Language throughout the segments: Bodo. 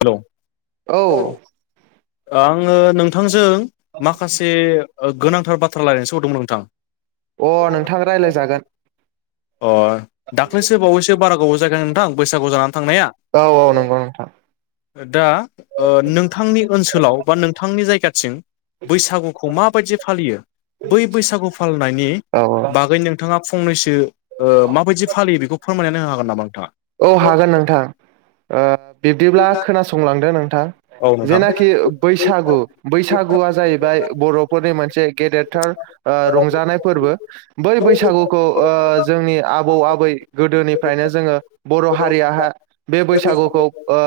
हेलौ औ आ आंङो नोंथांजों माखासे गोनांथार बाथ्रा रायलायनोसो हरदोंमोन नोंथां। अ नोंथां रायलायजागोन। अ दाख्लैसो बावैसो बारा गोबाव जायगोन नोंथां बैसागु जाना औ औ नंगौ नोंथां। दा ओ नोंथांनि ओनसोलाव बा नोंथांनि जायगाथिं बैसागुखौ मा बायदि फालियो बै बैसागु फालिनायनि औ औ बागै नोंथाङा फंनैसो ओ माबायदि फालियो बेखौ फोरमायनानै होनो हागोन नामा नोंथाङा? औ हागोन नोंथां ओ बिब्दिब्ला खोनासंलांदो नोंथां। औ नोंथां जेनाखि बैसागु बैसागुआ जाहैबाय बर'फोरनि मोनसे गेदेरथार ओ रंजानाय फोरबो बै बैसागुखौ ओ जोंनि आ आबौ आबै गोदोनिफ्रायनो जोंङो बर' हारियाहा बे बैसागुखौ ओ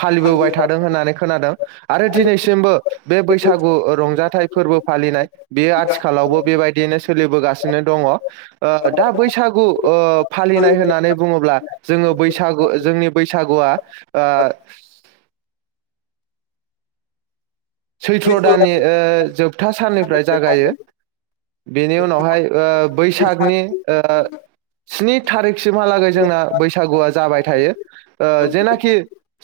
फालिबोबाय थादों होननानै खोनादों आरो दिनैसिमबो बे बैसागु रंजाथाइ फोरबो फालिनाय बेयो आथिखालावबो बेबायदिनो सोलिबोगासिनो दङ ओ दा बैसागु ओ फालिनाय होननानै बुङोब्ला बैसागु जोंनि बैसागुआ ओ सैथ्र' दाननि ओ जोबथा साननिफ्राय जागायो। बेनि उनावहाय ओ बैसागनि ओ स्नि थारिखसिमहालागै जोंना बैसागुआ जाबाय थायो ओ जेनाखि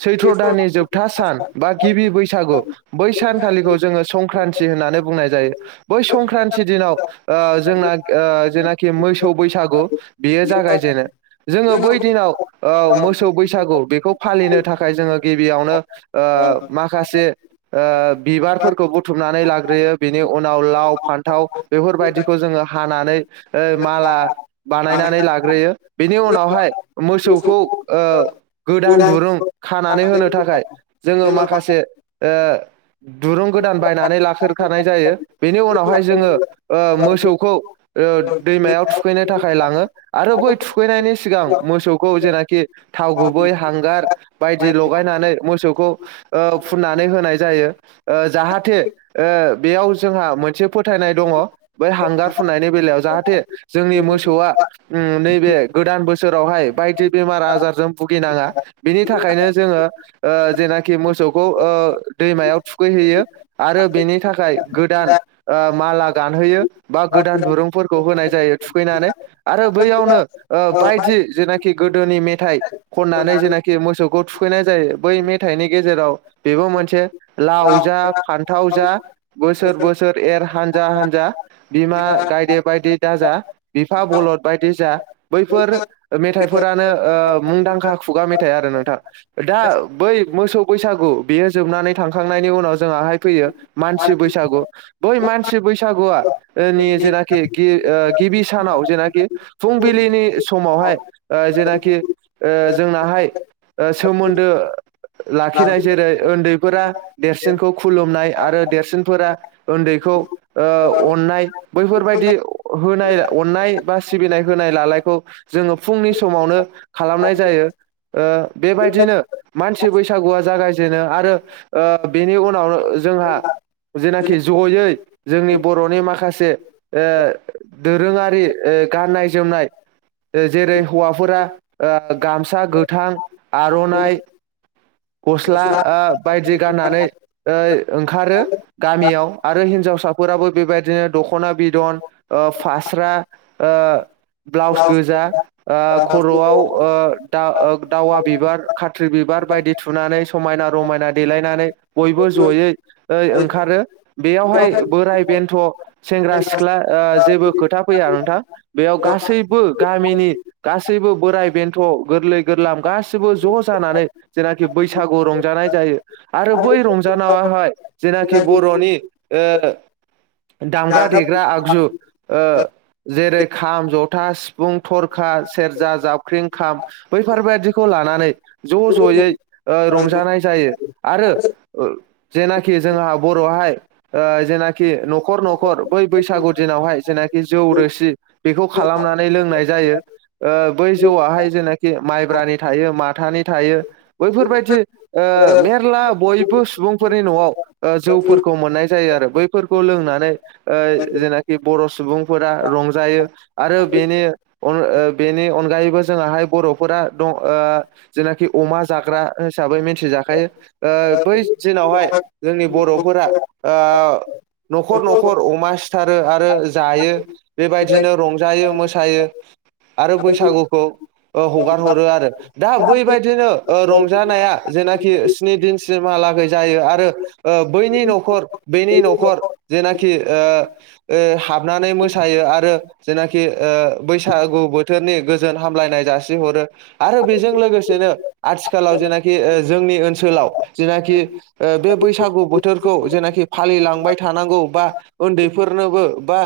सैथ्र' दाननि जोबथा सान बा गिबि बैसागु बै सानखालिखौ जोंङो संक्रान्ति होननानै बुंनाय जायो बै संक्रान्ति दिनाव ओ जोंङो ओ जेनाखि मोसौ बैसागु बेयो जागाय जेनो जोङो बै दिनाव ओ मोसौ बैसागु बेखौ फालिनो थाखाय जोङो गिबियावनो ओ माखासे ओ बिबारफोरखौ बुथुमनानै लाग्रोयो बिनि उनाव लाव फान्थाव बेफोरबायदिखौ जोङो हानानै ओ माला बानायनानै लाग्रोयो, बेनि उनावहाय मोसौखौ ओ गोदान दुरुं खानानै होनो थाखाय जोङो माखासे ओ दुरुं गोदान बायनानै लाखोरखानाय जायो बेनि उनावहाय जोङो ओ मोसौखौ ओ दैमायाव थुखैनो थाखाय लाङो आरो बै थुखैनायनि सिगां मोसौखौ जेनाखि थाव गुबै हांगार बायदि लगायनानै मोसौखौ ओ फुननानै होनाय जायो ओ जाहाथे ओ बेयाव जोंहा मोनसे फोथायनाय दङ बै हांगार फुननायनि बेलायाव जाहाथे जोंनि मोसौआ ओम नैबे गोदान बोसोरावहाय बायदि बेमार आजारजों भुगिनाङा बिनि थाखायनो जोङो ओ जेनाखि मोसौ खौ ओ दैमायाव थुखैहयो आरो बेनि थाखाय गोदान ओ माला गान होयो बा गोदान दुरुंफोरखौ होनाय जायो थुखैनानै आरो बैयावनो ओ बायदि जेनाखि गोदोनि मेथाइ खननानै जेनाखि मोसौखौ थुखैनाय जायो बै मेथाइनि गेजेराव बेबो मोनसे लाव जा फान्थाव जा बोसोर बोसोर एर हानजा- हानजा। बिमा गायदे बायदि दाजा बिफा बलद बायदि जा बैफोर मेथाइफोरानो ओ मुंदांखा खुगा मेथाइ आरो नोंथां। दा बै मोसौ बैसागु बेयो जोबनानै थांखांनायनि उनाव जोंआहाय फैयो मानसि बैसागु, बै मानसि बैसागुआ इनि जेनाखि ओ गिबि सानाव जेनाखि फुंबिलिनि समावहाय ओ जेनाखि ओ जोंनाहाय ओ सोमोन्दो लाखिनाय जेरै उन्दैफोरा देरसिनखौ खुलुमनाय आरो देरसिनफोरा उन्दैखौ ओ अननाय बैफोरबायदि होनाय अननाय बा सिबिनाय होनाय लालायखौ जोङो फुंनि स मावनो खालामनाय जायो। ओ बेबायदिनो मानसि बैसागुआ जागाय जेनो आरो ओ बेनि उनावनो जोंहा जेनाखि जयै जोंनि बर'नि माखासे ओ दोरोङारि ओ ओ गाननाय जोमनाय ओ जेरै हौवाफोरा ओ गामसा गोथां आर'नाइ गस स्ला ओ बायदि गाननानै ओ ओंखारो गामियाव आरो हिनजावसाफोराबो बेबायदिनो दख'ना बिदन ओ फास्रा ओ ब्लाउस गोजा ओ खर'आव ओ दाव दावा बिबार खाथ्रि बिब बार बाय थुनानै समायना रमायना देलायनानै बयबो ज'यै ऐ ओंखारो बेयावहाय बोराय बे बेन्थ' सेंग्रा सिख्ला ओ जेबो खोथा फैया नोंथां बेयाव गासैबो गामिनि गासैबो बोराय बेन्थ' गोरलै गोरलाम गासैबो ज' जानानै जेनाखि बैस सागु रंजानाय जायो आरो बै रंजानावाहाय जेनाखि बर'नि ओ दामग्रा देग्रा आगजु ओ जेरै खाम, ज'था, सिफुं, थरखा सेरजा, जाबख्रिं, खाम बैफोरबायदिखौ लानानै ज' ज'यै ओ रंजानाय जायो, आरो ओ जेनाखि जोंहा बर'हाय ओ जेना नाखि न'खर न'खर बै बैसागु दिनावहाय जेनाखि जौ रोसि बेखौ खालामनानै लोंनाय जायो ओ बै जौवाहाय जेनाखि माइब्रानि थायो माथानि थायो बैफोरबाय दि ओ मेरला बयबो सुबुंफोरनि न'आव ओ‌ जौफोरखौ मोननाय जायो आरो बैफोर खौ लोंनानै ओ जेनाखि बर' सुबुंफोरा रंजायो आरो बेनि अन ओ बेनिअनगायैबो जोङाहाय बर'फोरा दङ' ओ जेनाखि अमा जाग्रा होसाबै मिन्थिजाखायो। ओ बै दिनावहाय जोंनि बर'फोरा ओ न'खर न'खर अमा सिथारो आरो जायो बेबायदिनो रंजायो मोसायो आरो बैसागुखौ ओ हगार हरोआरो दा बैबायदिनो ओ रं जानाया जेनाखि स्नि दिनसिमहालागै जायो आरो ओ बैनि न'खर बेनि न' खर जेनाखि ओ ओ हाबनानै मोसायो आरो जेनाखि ओ बैसागु बोथोरनि गोजोन हामलायनाय जासिहरो आरो बेजों लोगोसेनो आथि खालाव जेनाखि ओ जोंनि ओनसोलाव जेनाखि ओ बे बैसागु बोथोरखौ जेनाखि फालि लांबाय थानांगौ बा उन्दैफोरनोबो बा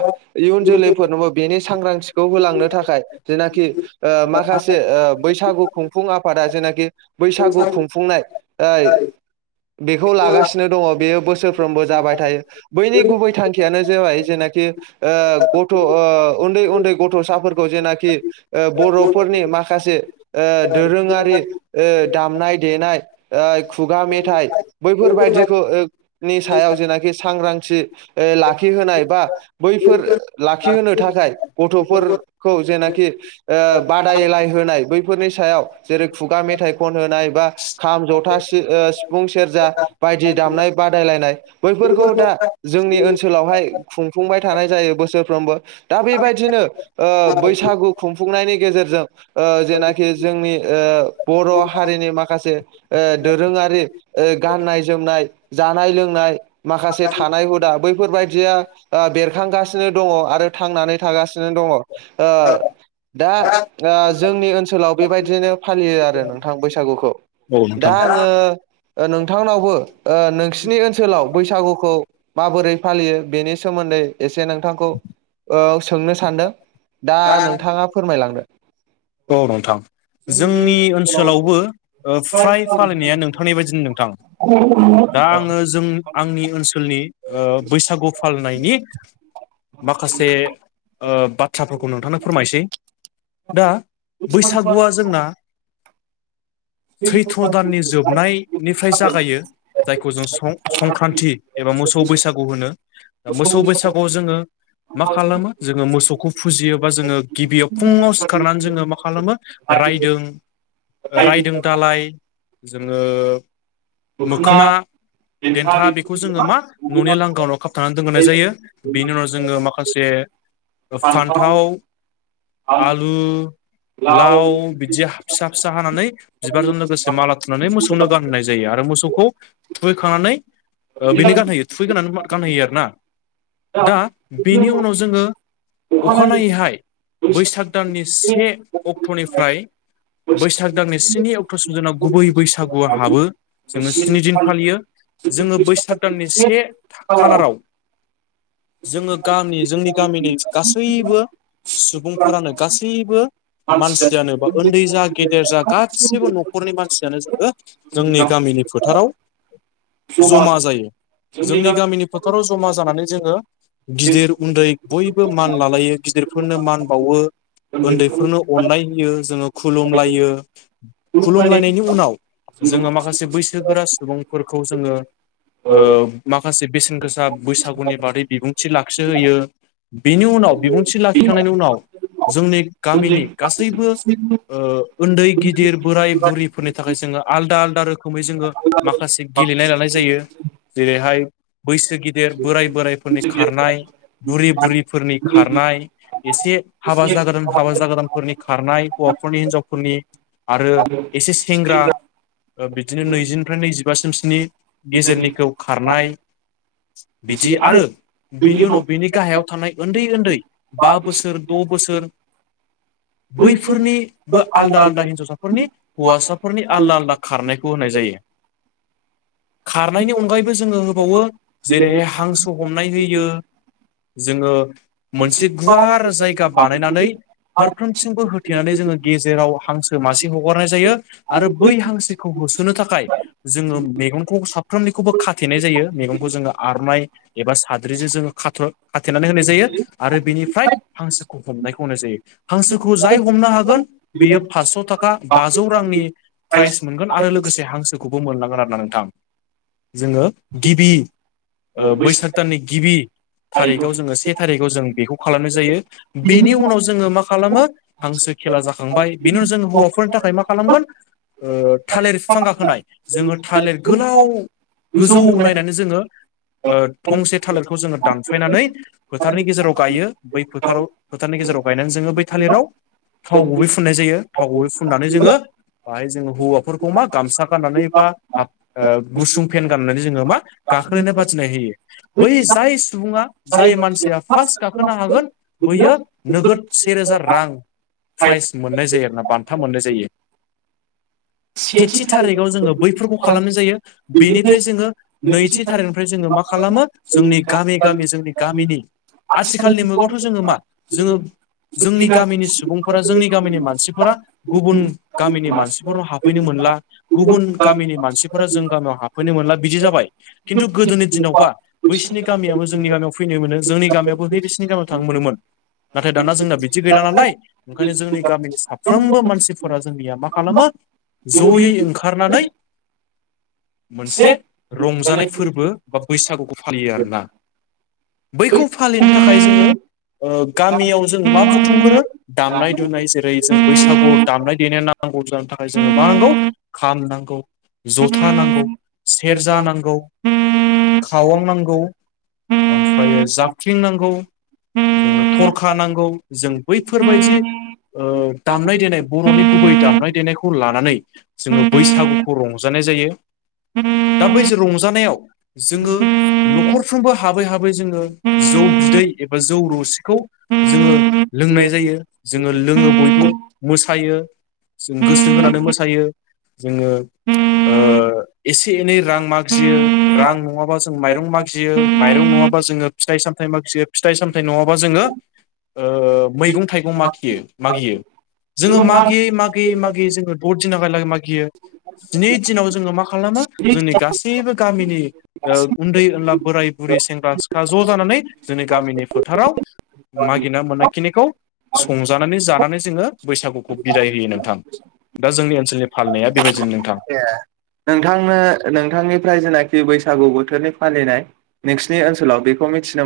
इयुन जोलैफोरनोबो बेनि सांग्रांथिखौ होलांनो थाखाय जेनाखि ओ माखासे ओ बैसागु खुंफुं आफादा जेनाखि बैसागु खुंफुंनाय ओइ बेखौ लागासिनो दङ' बेयो बोसोरफ्रोमबो जाबाय थायो बैनि गुबै थांखियानो जोबाय जेना खि ओ गथ' ओ उन्दै उन्दै गथ'साफोरखौ जेनाखि ओ बर'फोरनि माखासे ओ दोरोङारि ओ दामनाय देनाय ओइ खुगा मेथाइ बैफोरबायदिखौ ओ नि सायाव जेनाखि सांग्रांथि ओ लाखिहोनाय बा बैफोर लाखिहोनो थाखाय गथ'फोर खौ जेनाखि ओ बादायलाय होनाय बैफोरनि सायाव जेरै खु गा मेथाइ खन होनाय, बा खाम ज'था सि ओ सिफुं सेरजा बायदि दामनाय बादायलायनाय। बैफोरखौ दा जोंनि ओनसोलावहाय खुंफुंबाय थानाय जायो बोसोरफ्रोमबो दा बेबाय दिनो ओ बैसागु खुंफुंनायनि गेजेरजों ओ जेनाखि जोंनि ओ बर' हारिनि माखासे ओ दोरोङारि ओ गाननाय जोमनाय जानाय लोंनाय माखासे थानाय हुदा बैफोरबायदिया ओ बेरखांगासिनो दङ' आरो थांनानै थागासिनो द ङ' ओ दा ओ जोंनि ओनसोलाव बेबायदिनो फालियो आ रो नोंथां बैसागुखौ औ दा नोंथां आङो ओ नोंथांनावबो ओ नोंसिनि ओनसोलाव बैसागुखौ माबोरै फालियो बेनि सोमोन्दै एसे नोंथांखौ ओ सोंनो सान्दों । दा नोंथाङा फोरमायलांदो? औ नोंथां जोंनि ओनसोलावबो ओ फ्राय फालिनाया नोंथांनि बायदिनो नोंथां दा औ आङो जों आंनि ओनसोलनि ओ बैसागु फालिनायनि माखासे ओ बाथ्राफोरखौ नोंथांनो फोरमायसै दा बैसागुआ जोंना सैथ्र' दाननि जोबनायनिफ्राय जागायो जायखौ जों सं-संक्रान्त्रि एबा मोसौ बैसागु होनो दा मोसौ बैसागुआव जोङो मा खालामो जोङो मोसौखौ फुजियो बा जोङो गिबियाव फुङाव सिखारनानै जोङो मा खालामो राइदों राइदों दालाइ जोङो मोखोना देन्था बेखौ जोङो मा न'नि लांगावनाव खाबथाना दोनग्रोनाय जायो बेनि उनाव जोङो माखासे ओ फान्थाव आलु लाव बिदि हा फिसा फिसा हानानै बिबारजों लोगोसे माला थुनानै मोसौनो गानहोनाय जायो आरो मो मोसौखौ थुखैखांनानै ओ बेनो गानहोयो थुखैगोननानै गानहोयो आरोना । दा बेनि उनाव जोङो अखानायैहाय बैसाग दाननि से अक्टनिफ्राय बैसाग दांनै स्नि अक्टस जोंनाव गुबै बैसागुआ हाबो जोङो स्नि दिन फालियो जोङो बैसाग दाननि से‌ खा खालाराव जोङो गामि जोंनि गामिनि गासैबो सुबुंफोरानो गासैबो मानसियानो बा ओन्दै जा गेदेर जा गासिबो नखरनि मानसियानो जोङो जोंनि गामि गामिनि फोथाराव जमा जायो । जोंनि गामिनि फोथाराव जमा जानानै जोङो गिदिर उन्दै बयबो मान लालायो गिदिरफोरनो मान बावो ओन्दैफोरनो नो अननाय होयो जोङो खुलुमलायो खुलुमलायनायनि उनाव जोङो माखासे बैसोगोरा सुबुंफोरखौ जोङो ओ माखासे बेसेन गोसा बैसागुनि बादै बिबुंथि लाखिहोयो । बिनि उनाव बिबुंथि लाखिखांनायनि उनाव जोंनि गामिनि गासैबो ओ उन्दै गिदिर बोराय बुरैफोरनि थाखाय जोङो आलदा आलदा रोख रोखोमै जोङो माखासे गेलेनाय लानाय जायो जेरैहाय बैसो गिदेर बोराय बोराइफोरनि खारनाय बुरि बुरिफोरनि खारनाय एसे हाबा जागोदान हाबा जागोदानफोरनि खारनाय हौवाफोरनि हिनजावफोरनि आरो एसे सेंग्रा बिदिनो नैजिनिफ्राय नैजिबासिम सोनि गेजेरनिखौ खारनाय बिदि आरो बिनि उनाव बिनि गाहायाव थानाय ओन्दै ओन्दै बा बोसोर द बोसोर बैफोरनिबो आलदा आलदा हिनजावसाफोरनि हौवासाफोरनि आलदा आलदा खारनायखौ होनाय जायो । खारनायनि अनगायैबो जोङो होबावो जेरैहाय हांसो हमनाय होयो । जोङो मोनसे गुवार जायगा बानायनानै फारफ्रोमथिंबो होथेनानै जोङो गेजेराव हांसो मासे हगारनाय जायो आरो बै हांसोखौ खौ होसोनो थाखाय जोङो मेगंखौ साफ्रोमनिखौबो खाथेनाय जायो मेगंखौ जोङो आरनाय एबा साद्रिजों जोङो खाथ्र खाथेनानै होनाय जायो आरो बेनिफ्राय हांसो हमनायखौ होनाय जायो । हांसोखौ जाय हमनो हागोन बेयो फास्स खा बाजौ रांनि प्राइस मोनगोन आरो लोगोसे हांसोखौबो मोनलांगोन आरो ना नोंथां । जोङो गिबि ओ बैसाग दाननि गिबि थारिखआव जोङो से थारिखआव जों बेखौ खालामनाय जायो बेनि उनाव जोङो मा खालामो हांसो खेला जाखांबाय बेनि उनाव जों हौवाफोरनि थाखाय मा खालामो [unintelligible] ओ थालिर बिफां गाखोनाय जोङो थालिर गोलाव गोजौ नायनानै जोङो ओ थंसे थालिरखौ जोङो दानफायनानै फोथारनि गेजेराव गायो बै फोथाराव फोथारनि गेजेराव गायनानै जोङो बै थालिराव थाव गुबै फुननाय जायो थाव गुबै फुननानै जोङो बाहाय जोङो हौवाफोरखौ मा गामसा गाननानै बा हाब गुसुं फेन गाननानै जोङो मा गाखोलायनाय बादिनाय होयो बै जाय सुबुङा जाय मानसिया फार्स्ट गाखोनो हागोन बैयो नोगोद सेेरोजा रां प्राइज मोननाय जायो आरोना बान्था मोननाय जायो । सेथि थारिखाव जोङो बैफोरखौ खालामनाय जायो बेनिफ्राय जोङो नैथि थारिखनिफ्राय जोङो खालामो जोंनि गामि गामि जोंनि गामिनि आथिखालनि मुगावथ जोङो मा जोङो जोंनि गामिनि सुबुंफोरा जोंनि गामिनि मानसिफोरा गुबुन गामिनि मानसिफोर [unintelligible] फैनो मोनला गुबुन गामिनि मानसिफोरा जों गामियाव हाबफैनो मोनला बिदि जाबाय खिन्थु गोदोनि दिनाव यावबा बैसोनि गामियाबो जोंनि गामियाव फैनो मोनो जोंनि गामियाबो बे बिसोरनि गामियाव थांनो मोनोमोन । नाथाय दाना [unintelligible] बिदि गैला नालाय ओंखायनो जोंनि गामिनि साफ्रोमबो मानसिफोरा जोंनिया मा खालामो जयै ओंखारनानै मोनसे रंजानाय फोरबो बा बैसागुखौ फालियो आरोना बैखौ फालिनो थाखाय जोङो ओ गामियाव जों मा बुथुमग्रो दामनाय दुनाय जेरै जों बैसागु दामनाय देनाय नांगौ जानो थाखाय जोङो मा नांगौ? खाम नांगौ, जथा नांगौ । खावां नांगौ ओमफ्राय जाफथिं नांगौ जोंनो थरखा नांगौ जों बैफोरबायदि ओ दामनाय देनाय बर'नि गुबै दामनाय देनायखौ लानानै जोङो बैसागुखौ रंजानाय जायो दा बै रंजानायाव जोङो न'खरफ्रोमबो हाबै हाबै जोङो जौ बिदै एबा जौ रोसिखौ जोङो लोंनाय जायो जोङो लोङो बयबो मोसायो । जों गोसो होनानै मोसायो जोङो ओ एसे एनै रां मागियो रां नङाबा जों माइरं मागियो । माइरं नङाबा जोङो फिथाइ सामथायाइ मागियो फिथाइ सामथायाइ नङाबा जोङो ओ मैगं थाइगं मागियो मागियो जोङो मागियै मागियै मागियै जोङो द' दिनहालागै मागियो स्नि दिनाव जों मा खालामो जोंनि गासिबो गामिनि ओ उन्दै उनला बोराय बुरै सें ग्रा सिख्ला ज' जानानै जोंनि गामिनि फोथाराव मा गिना मोननाय खिनिखौ संजानानै जानानै जोङो बैसागुखौ बिदाय होयो नोंथां । दा जोंनि ओनसोलनि फालिनाया बेबायदिनो नोंथां । नोंथांनो नोंथांनिफ्राय जेनाखि बैसागु बोथोरनि फालिनाय नोंसिनि ओनसोलाव बेखौ मिथिनो मोन